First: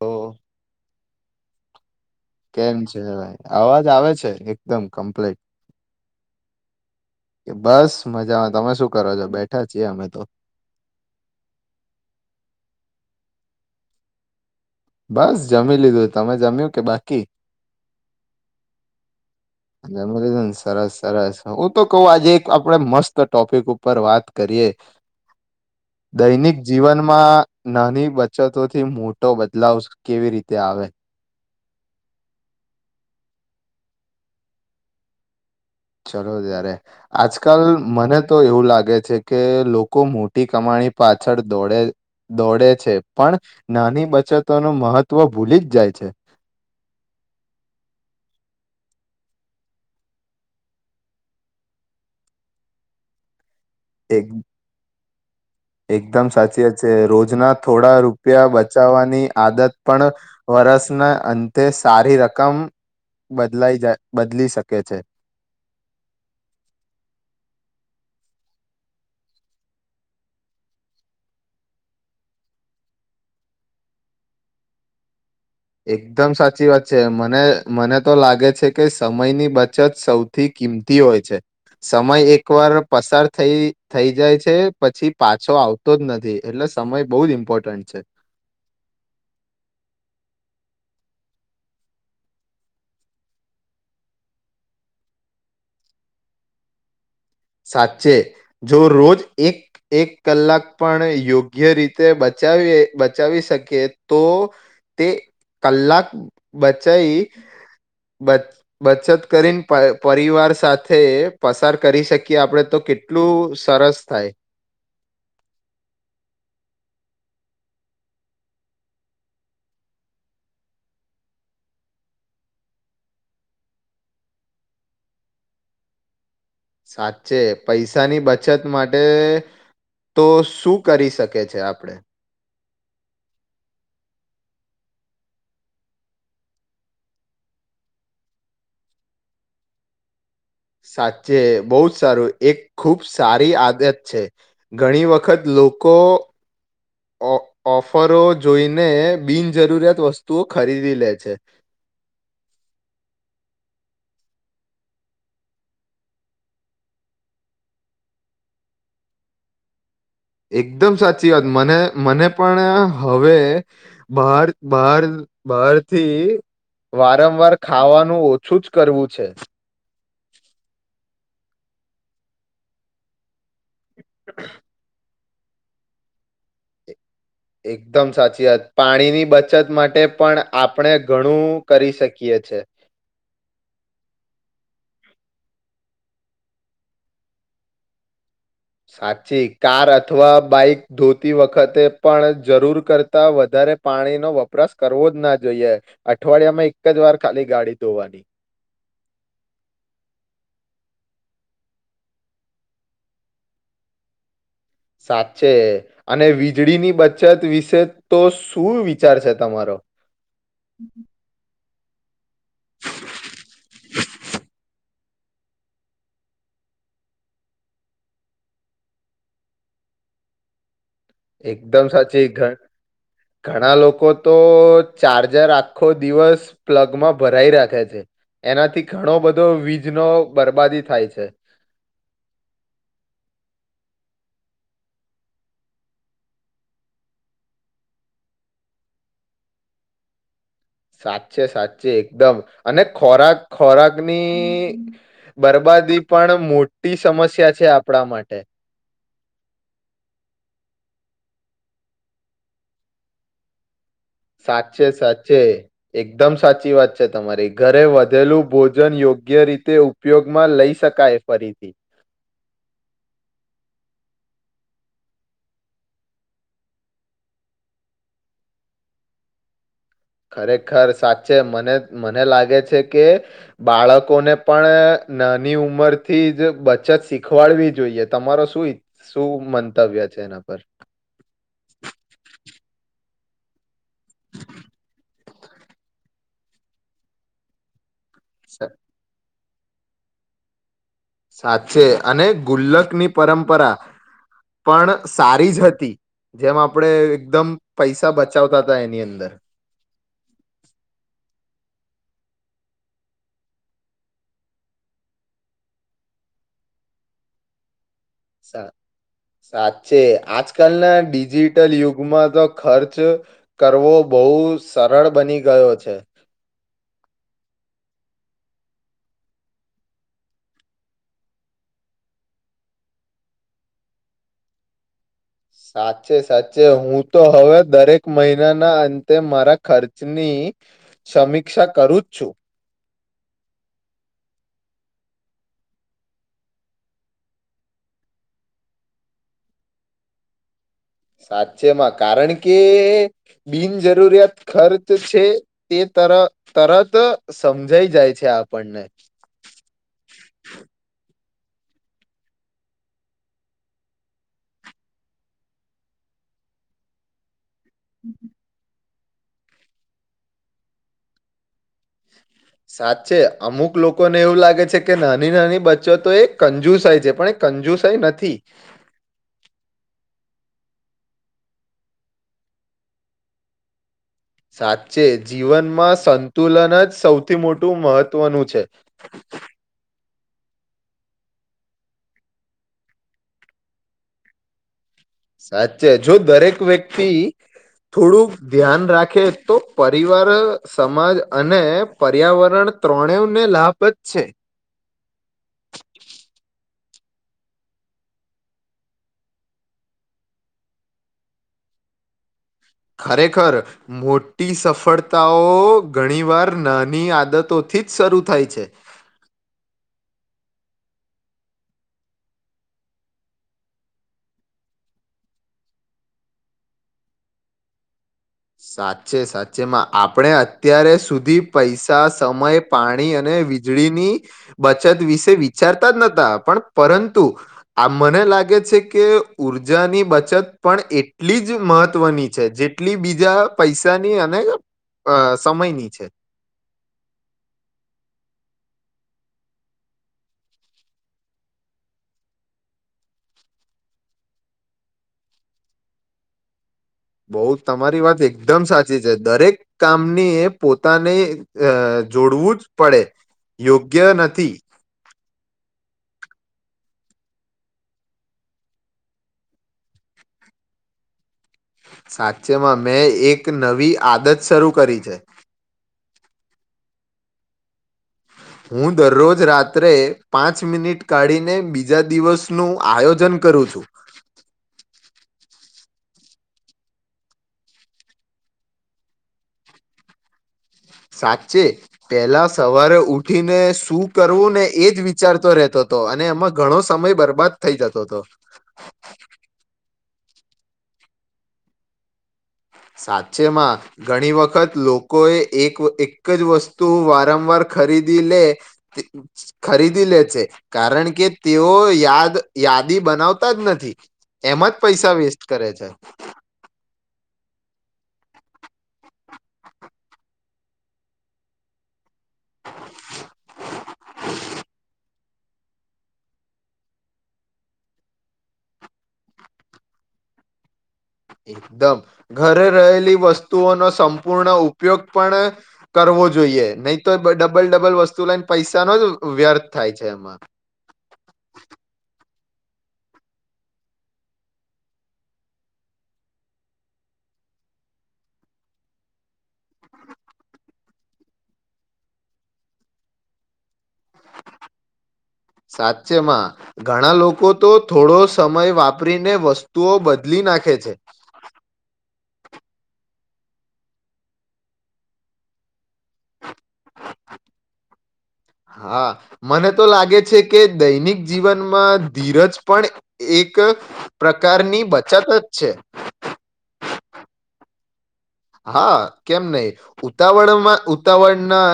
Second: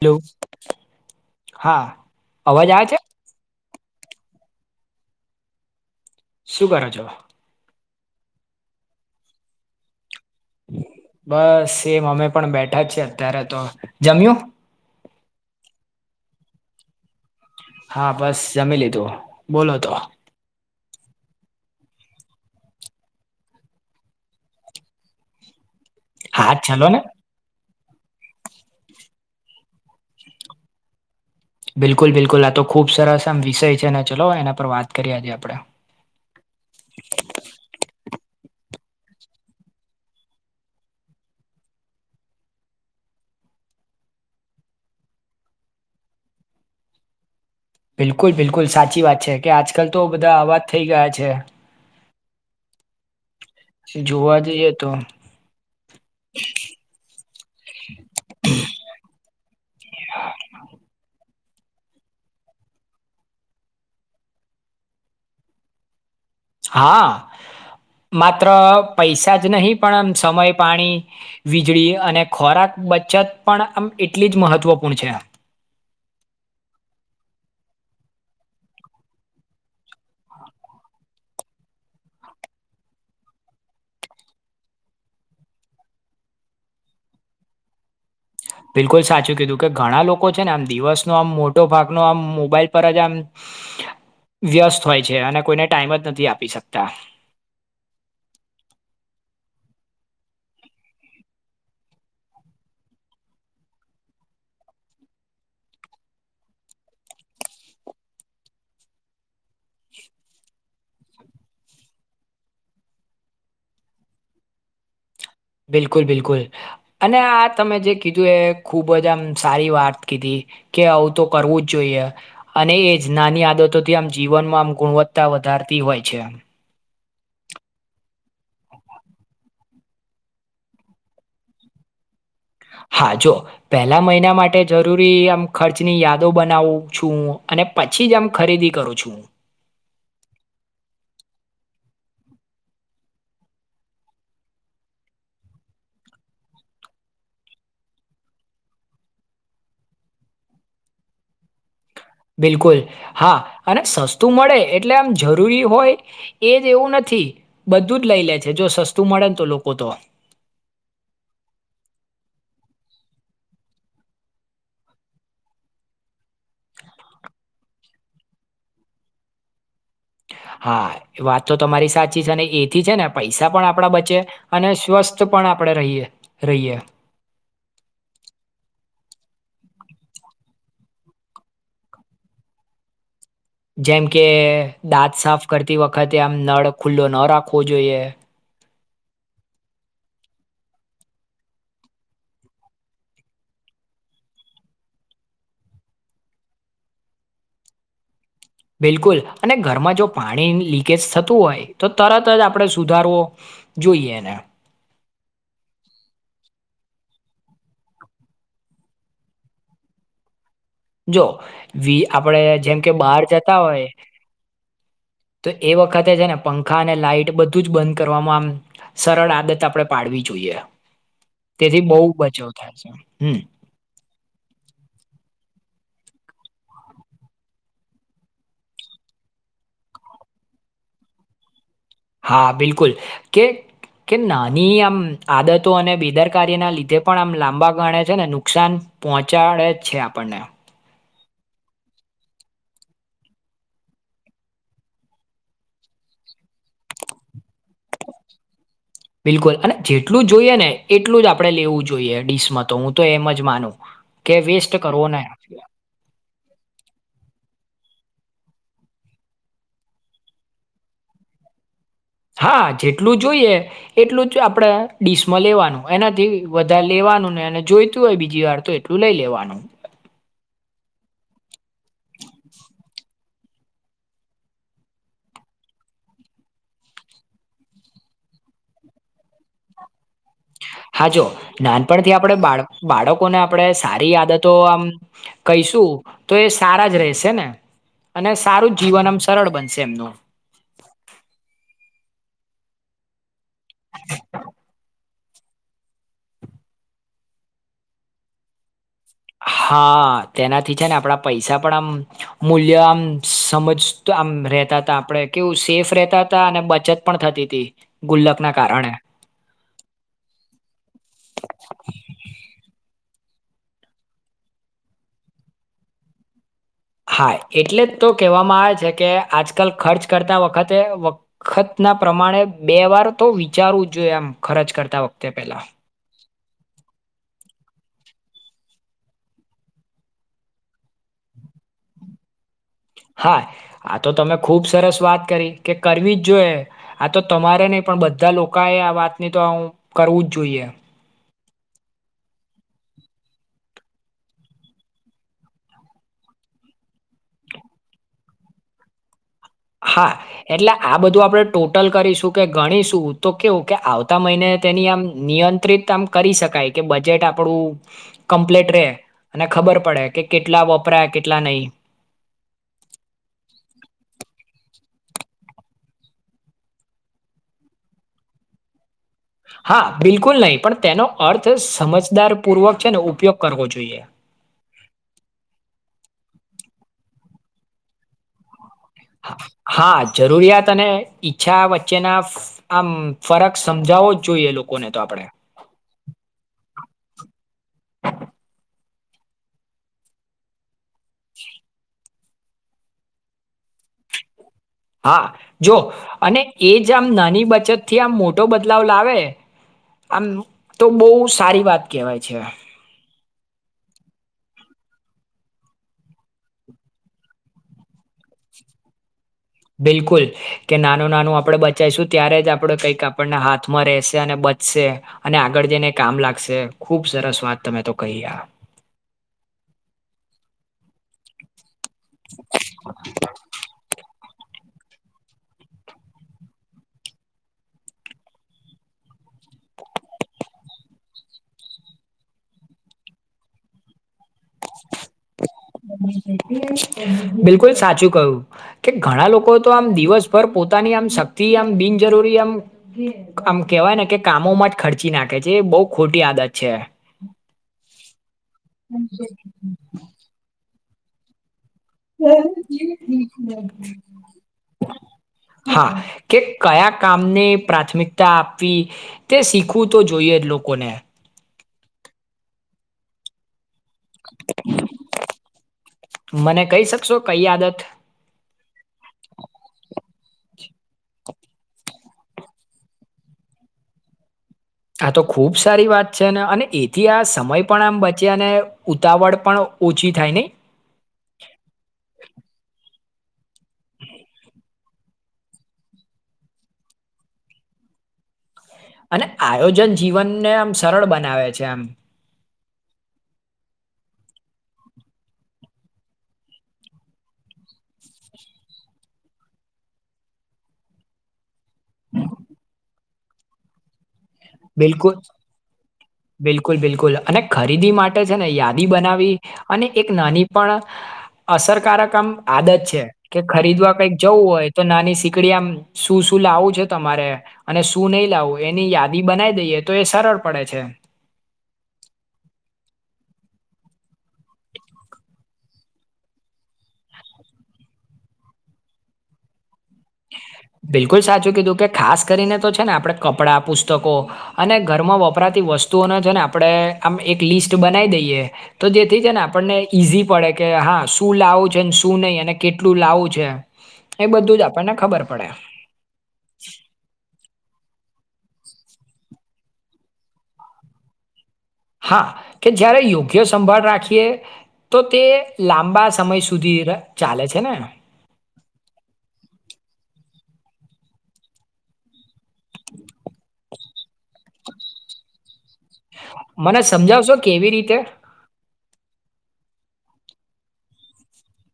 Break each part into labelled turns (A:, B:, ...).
A: તો
B: હા અવાજ
A: કેમ
B: આવે
A: છે ભાઈ અવાજ આવે છે એકદમ કમ્પ્લીટ
B: શું કરો છો
A: કે બસ મજામાં તમે શું કરો છો બેઠા છીએ અમે તો
B: બસ સેમ અમે પણ બેઠા છીએ અત્યારે તો જમ્યું
A: બસ જમી લીધું. તમે જમ્યું કે બાકી?
B: હા બસ જમી લીધું. બોલો તો
A: જમી લીધુન. સરસ સરસ હું તો કઉ આજે એક આપડે મસ્ત ટોપિક ઉપર વાત કરીએ.
B: હા
A: દૈનિક
B: ચલો ને
A: જીવનમાં નાની બચતોથી મોટો બદલાવ કેવી રીતે આવે.
B: બિલકુલ બિલકુલ. આ તો ખુબ સરસ આમ વિષય છે. ને ચલો એના પર વાત કરીએ. આજે આપડે.
A: ચલો ત્યારે. આજકાલ મને તો એવું લાગે કે લોકો મોટી કમાણી પાછળ દોડે દોડે છે. પણ નાની બચતોનું મહત્વ ભૂલી જ જાય છે.
B: બિલકુલ બિલકુલ સાચી વાત છે. કે આજકાલ તો બધા આવા જ થઈ ગયા છે.
A: એક
B: જોવા જઈએ તો
A: એકદમ સાચી વાત છે. રોજના થોડા રૂપિયા બચાવાની આદત પણ વરષના અં તે સારી રકમ બદલાઈ જાય બદલી શકે છે.
B: હા, માત્ર પૈસા જ નહી પણ આમ સમય, પાણી, વીજળી અને ખોરાક બચત પણ આમ એટલી જ મહત્વપૂર્ણ છે.
A: એકદમ સાચી વાત છે. મને મને તો લાગે છે કે સમયની બચત સૌથી કિંમતી હોય છે. સમય એકવાર પસાર થઈ થઈ જાય છે પછી પાછો આવતો જ નથી. એટલે સમય બઉ જ ઇમ્પોર્ટન્ટ છે.
B: બિલકુલ સાચું કીધું કે ઘણા લોકો છે ને આમ દિવસનો આમ મોટો ભાગનો આમ મોબાઈલ પર જ આમ વ્યસ્ત હોય છે. અને કોઈને ટાઈમ જ નથી આપી શકતા.
A: સાચે જો રોજ એક-એક કલાક પણ યોગ્ય રીતે બચાવીએ બચાવી શકીએ તો તે કલાક બચઈ બચ બચત કરીને પ પરિવાર સાથે પસાર કરી શકે. કે આપડે તો કેટલું સરસ થાય.
B: બિલકુલ બિલકુલ અને આ તમે જે કીધું એ ખૂબ જ આમ સારી વાત કીધી કે આવું તો કરવું જ જોઈએ. અને એ જ નાની આદતોથી આમ જીવનમાં આમ ગુણવત્તા વધારતી હોય છે.
A: સાચે પૈસાની બચત માટે તો શું કરી શકે છે આપડે?
B: હા, જો પેહલા મહિના માટે જરૂરી આમ ખર્ચની યાદો બનાવું છું. અને પછી જ આમ ખરીદી કરું છું હુ.
A: સાચે બહુ જ સારું એક ખુબ સારી આદત છે. ઘણી વખત લોકો ઓ ઓફરો જોઈને બિનજરૂરિયાત વસ્તુઓ ખરીદી લે છે.
B: બિલકુલ. હા અને સસ્તું મળે એટલે આમ જરૂરી હોય એજ એવું નથી. બધું જ લઈ લે છે. જો સસ્તું મળે ન તો લોકો તો
A: એકદમ સાચી વાત મને મને પણ હવે બહાર બહાર બહારથી વારંવાર ખાવાનું ઓછું જ કરવું છે.
B: હા, વાત તો તમારી સાચી છે. અને એથી છે ને પૈસા પણ આપ આપડા બચે અને સ્વસ્થ પણ આપડે રહીએ રહીએ.
A: એકદમ સાચી વાત. પાણીની બચત માટે પણ આપણે ઘણું કરી શકીએ છે.
B: જેમ કે દાંત સાફ કરતી વખતે આમ નળ ખુલ્લો ન રાખવો જોઈએ.
A: સાચી. કાર અથવા બાઈક ધોતી વખતે પણ જરૂર કરતા વધારે પાણીનો વપરાશ કરવો જ ના જોઈએ. અઠવાડિયામાં એક જ વાર ખાલી ગાડી ધોવાની.
B: બિલકુલ અને ઘરમાં જો પાણી લીકેજ થતું હોય તો તરત જ આપડે સુધારવો જોઈએ એને.
A: સાચે અને વીજળીની બચત વિશે તો શું વિચાર છે તમારો?
B: જો. વી આપડે જેમ કે બહાર જતા હોય તો એ વખતે છે ને પંખા અને લાઈટ બધું જ બંધ કરવામાં આમ સરળ આદત આપડે પાડવી જોઈએ. તેથી
A: એકદમ
B: બહુ
A: સાચી
B: બચાવ
A: ઘ
B: થાય છે. હમ
A: ઘણા લોકો તો ચાર્જર આખો દિવસ પ્લગમાં ભરાઈ રાખે છે. એનાથી ઘણો બધો વીજનો બરબાદી થાય છે.
B: હા બિલકુલ કે કે નાની આમ આદતો અને બેદરકારીના લીધે પણ આમ લાંબા ગાળે છે ને નુકસાન પહોંચાડે છે. આપડને.
A: સાચે સાચે એકદમ અને ખોરાક ખોરાકની બરબાદી પણ મોટી સમસ્યા છે. આપડા માટે.
B: બિલકુલ અને જેટલું જોઈએ ને એટલું જ આપડે લેવું જોઈએ ડીશમાં તો હું તો એમ જ માનું. કે વેસ્ટ
A: સાચે
B: કરવો ના
A: સાચે
B: જોઈએ.
A: એકદમ સાચી વાત છે. તમારી ઘરે વધેલું ભોજન યોગ્ય રીતે ઉપયોગમાં લઈ શકાય ફરીથી.
B: હા જેટલું જોઈએ, એટલું જ આપણે ડીશમાં લેવાનું એનાથી વધારે લેવાનું ને અને જોઈતું હોય બીજી વાર તો એટલું લઈ લેવાનું.
A: ખરેખર સાચે મને મને લાગે છે કે, બાળકોને પણ નાની ઉંમર થી જ બચત શીખવાડવી જોઈએ તમારો શું શું મંતવ્ય છે એના પર
B: હા જો નાનપણથી આપડે બાળ બાળકો કોને આપડે સારી આદતો આમ કહીશું તો એ સારા જ રહેશે ને. અને
A: સા
B: સારું જીવન આમ સરળ બનશે એમનું.
A: સાચે અને ગુલ્લકની પરં પરા, પણ સારી જ હતી, જેમ આપડે એકદમ પૈસા બચાવતા હતા એની અંદર.
B: હા તેનાથી છે ને આપણા પૈસા પણ આમ મૂલ્ય આમ સમજ આમ રેતા હતા આપણેે કેવું સેફ રહેતા હતા અને બચત પણ થતી હતી. ગુલ્લકના
A: સા
B: કારણે.
A: સાચે આજકાલના ડિજિટલ યુગમાં તો ખર્ચ કરવો બહુ સરળ બની ગયો છે.
B: હા એટલે જ તો કહેવામાં આવે છે, કે આજકાલ ખર્ચ કરતા વખતે વખતના પ્રમાણે બે વાર તો વિચારવું જોઈએ એમ ખર્ચ કરતા વખતે પેલા.
A: સાચ છે સાચ હું તો હવે દરેક મહિનાના અંતે મારા ખર્ચની, સમીક્ષા કરું જ છું.
B: હા આ તો તમે ખુબ સરસ વાત કરી કે કરવી જ જોઈએે, આ તો તમારે નહી પણ બધા લોકોએ આ વાતની તો કરવું જ જોઈએ.
A: સાચેમાં કારણ કે બિનજરૂરિયાત ખર્ચ છે તે તર તરત સમજાઈ જાય છે આપણને.
B: હા એટલે આ બધું આપડે ટોટલ કરીશું કે ગણીશું તો કેવું કે આવતા મહિને તેની આમ નિયંત્રિત આમ કરી શકાય કે બજેટ આપ આપડું, કમ્પ્લેટ રે. અને ખબર પડે કે કેટલા વપરાય કેટલા નહી.
A: સાચે અમુક લોકોને એવું લાગે છે કે નાની નાની બચ્ચો તો એ કંજુસાય છે પણ એ કંજુસાઈ નથી.
B: હા બિલકુલ નહીં પણ તેનો અર્થ સમજદાર પૂર્વક છે ને ઉપયોગ કરવો જોઈએ.
A: સાચે જીવનમાં સંતુલન જ સૌથી મોટું મહત્વનું છે.
B: હા જરૂરિયાત અને ઈચ્છા વચ્ચેના આમ ફરક સમજાવવો જ જોઈએ લોકોને. તો આપણે.
A: સાચે જો દરેક વ્યક્તિ થોડુંક ધ્યાન રાખે તો પરિવાર સમાજ અને પર્યાવરણ ત્રણે ને લાભ જ છે.
B: હા જો અને એ જ આમ નાની બચત થી આમ મોટો બદલાવ લાવે, આમ તો બહુ સારી વાત કહેવાય છે.
A: ખરેખર, મોટી સફળતાઓ ઘણી વાર નાની આદતોથી જ શરૂ થાય છે.
B: બિલકુલ, કે નાનું નાનું આપણે બચાવશું ત્યારે જ આપણે કંઈક આપણના હાથમાં રશે અને બચશે અને આગળ જઈને કામ લાગશે ખુબ સરસ વાત તમે તો કહી આપ
A: સાચે સાચે માં આપણે અત્યારે સુધી પૈસા સમય પાણી અને વીજળીની બચત વિશે વિચારતા જ નહતા પણ પરંતુ, આ મને લાગે છે કે ઉઊર્જાની બચત પણ એટલી જ મહત્વની છે જેટલી બી બીજા પૈસાની અ સમયની છે
B: બિલકુલ સાચું કહ્યું. કે ઘણા લોકો તો આમ દિવસભર પોતાની આમ શક્તિ આમ બિનજરૂરી આમ આમ કેવાય ને કે કામોમાં જ ખર્ચી નાખે છે એ બહું ખોટી આદત છે.
A: બઉ તમારી વાત એકદમ સાચી છે દરે એક કામની એ પોતે તા ને અ જોડવું જ પડે યોગ્ય નથી.
B: હા કે કયા કામને પ્રાથમિકતા આપવી તે શીખવું તો જોઈએ જ લોકોને.
A: સાચે માં મેં એક નવી આદત શરૂ કરી છે.
B: મને કહી શકશો કઈ આદત.
A: હું દરરોજ રાત્રે પાંચ મિનિટ કાઢીને બીજા દિવસનું આયોજન કરું છું.
B: આ તો ખુબ સારી વાત છે ને અને એથી આ સમય પણ આમ બચે અને ઉતાવળ પણ ઓછી થાય નઈ.
A: સાચે પેલા સવારે ઉ ઠી ને શું કરવું ને એ
B: અને આયોજન જીવનને આમ સરળ બનાવે છે આમ.
A: સાચેમાં ઘણી વખત લોકોએ એક એક જ વસ્તુ વારંવાર ખરીદી લે ખરીદી લે છે કારણ કે તેઓ યાદ યાદી બનાવતાજ નથી. એમાં જ પૈસા
B: બિલકુલ
A: વેસ્ટ કરે છે.
B: બિલકુલ બિલકુલ અને ખરીદી માટે છે ને યાદી બનાવી અને એક નાની પણ અસરકારક આમ આદત છે કે ખરીદવા કઈક જવું હોય તો નાની સીકડી આમ શું શું લાવું છે તમારે અને શું નહી લાવું એની યા દી બનાવી દઈએ તો એ સરળ પડે છે.
A: એકદમ ઘરે રહેલી વસ્તુઓનો સંપૂર્ણ ઉપયોગ પણ કરવો જોઈએ, નઈ તો ડબલ ડબલ વસ્તુ લઈને પૈસાનો જ વ્યર્
B: બિલકુલ સાચું કીધું કે ખાસ કરીને તો છે ને આપણે કપડાં પુસ્તકો અને ઘરમાં વપરાતી વસ્તુઓને છે ને આપડે એક લિસ્ટ બ
A: સાચે માં ઘણા લોકો તો થોડો સમય વાપરીને વસ્તુઓ બદલી નાખે છે.
B: હા કે જયારે યોગ્ય સંભાળ રાખીએ તો તે લાંબા સમય સુધી ર ચાલે છે ને.
A: હા મને તો લાગે છે કે દૈનિક જીવનમાં ધીરજ પણ એક પ્રકારની બચત છે.
B: મને સમજાવશો કેવી રીતે?
A: હા કેમ નહી ઉતાવળમાં ઉતાવળનાઅ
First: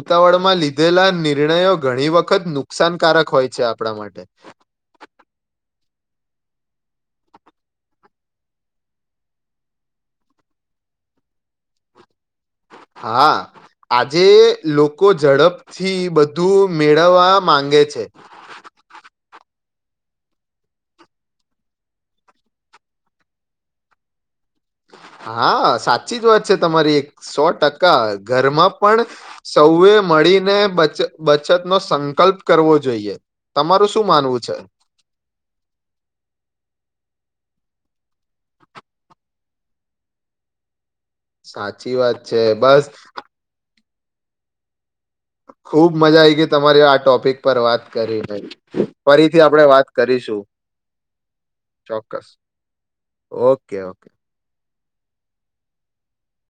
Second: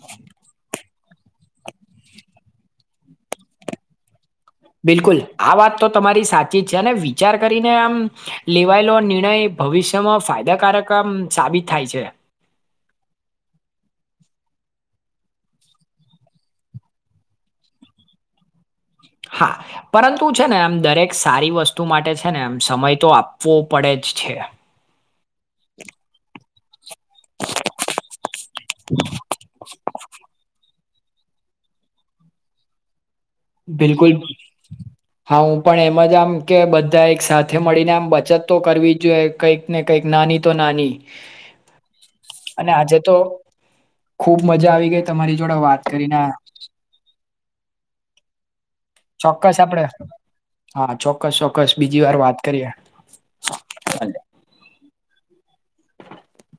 A: ઉતાવળમાં લીધેલા નિર્ણયો ઘણી વખત નુકસાનકારક હોય છે આપડા માટે.
B: બિલકુલ આ વાત તો તમારી સાચી છે ને વિચાર કરીને આમ લેવાયેલો નિર્ણય ભવિષ્યમાં ફાયદાકારક આમ સાબિત
A: હા આજે લોકો ઝડપથી બધું મેળવવા માંગે છે.
B: હા પરંતુ છે ને એમ દરેક સારી વસ્તુ માટે છે ને એમ સમય તો આપવો પડે જ છે.
A: હા સાચી જ વાત છે તમારી એક સો ટકા ઘરમાં પણ સૌએ મળીને બચ બચત નો સંકલ્પ કરવો જોઈએ. તમારું શું
B: બિલકુલ
A: માનવું છે
B: હા હું પણ એમ જ આમ કે બધા એક સાથે મળીને આમ બચત તો કરવી જ જોઈએ કંઈક ને કંઈક નાની તો નાની.
A: સાચી વાત છે
B: અને
A: બસ
B: આજે તો ખુબ મજા આવી ગઈ. તમારી જોડે વાત
A: ખુબ
B: કરીને
A: મજા આઈ ગઈ તમારે આ ટોપિક પર વાત કરી ભાઈ.
B: ચોક્કસ આપડે હા ચોક્કસ ચોક્કસ બીજી વાર
A: ચોક્કસ
B: વાત કરીએ. [inaudible]
A: Okay okay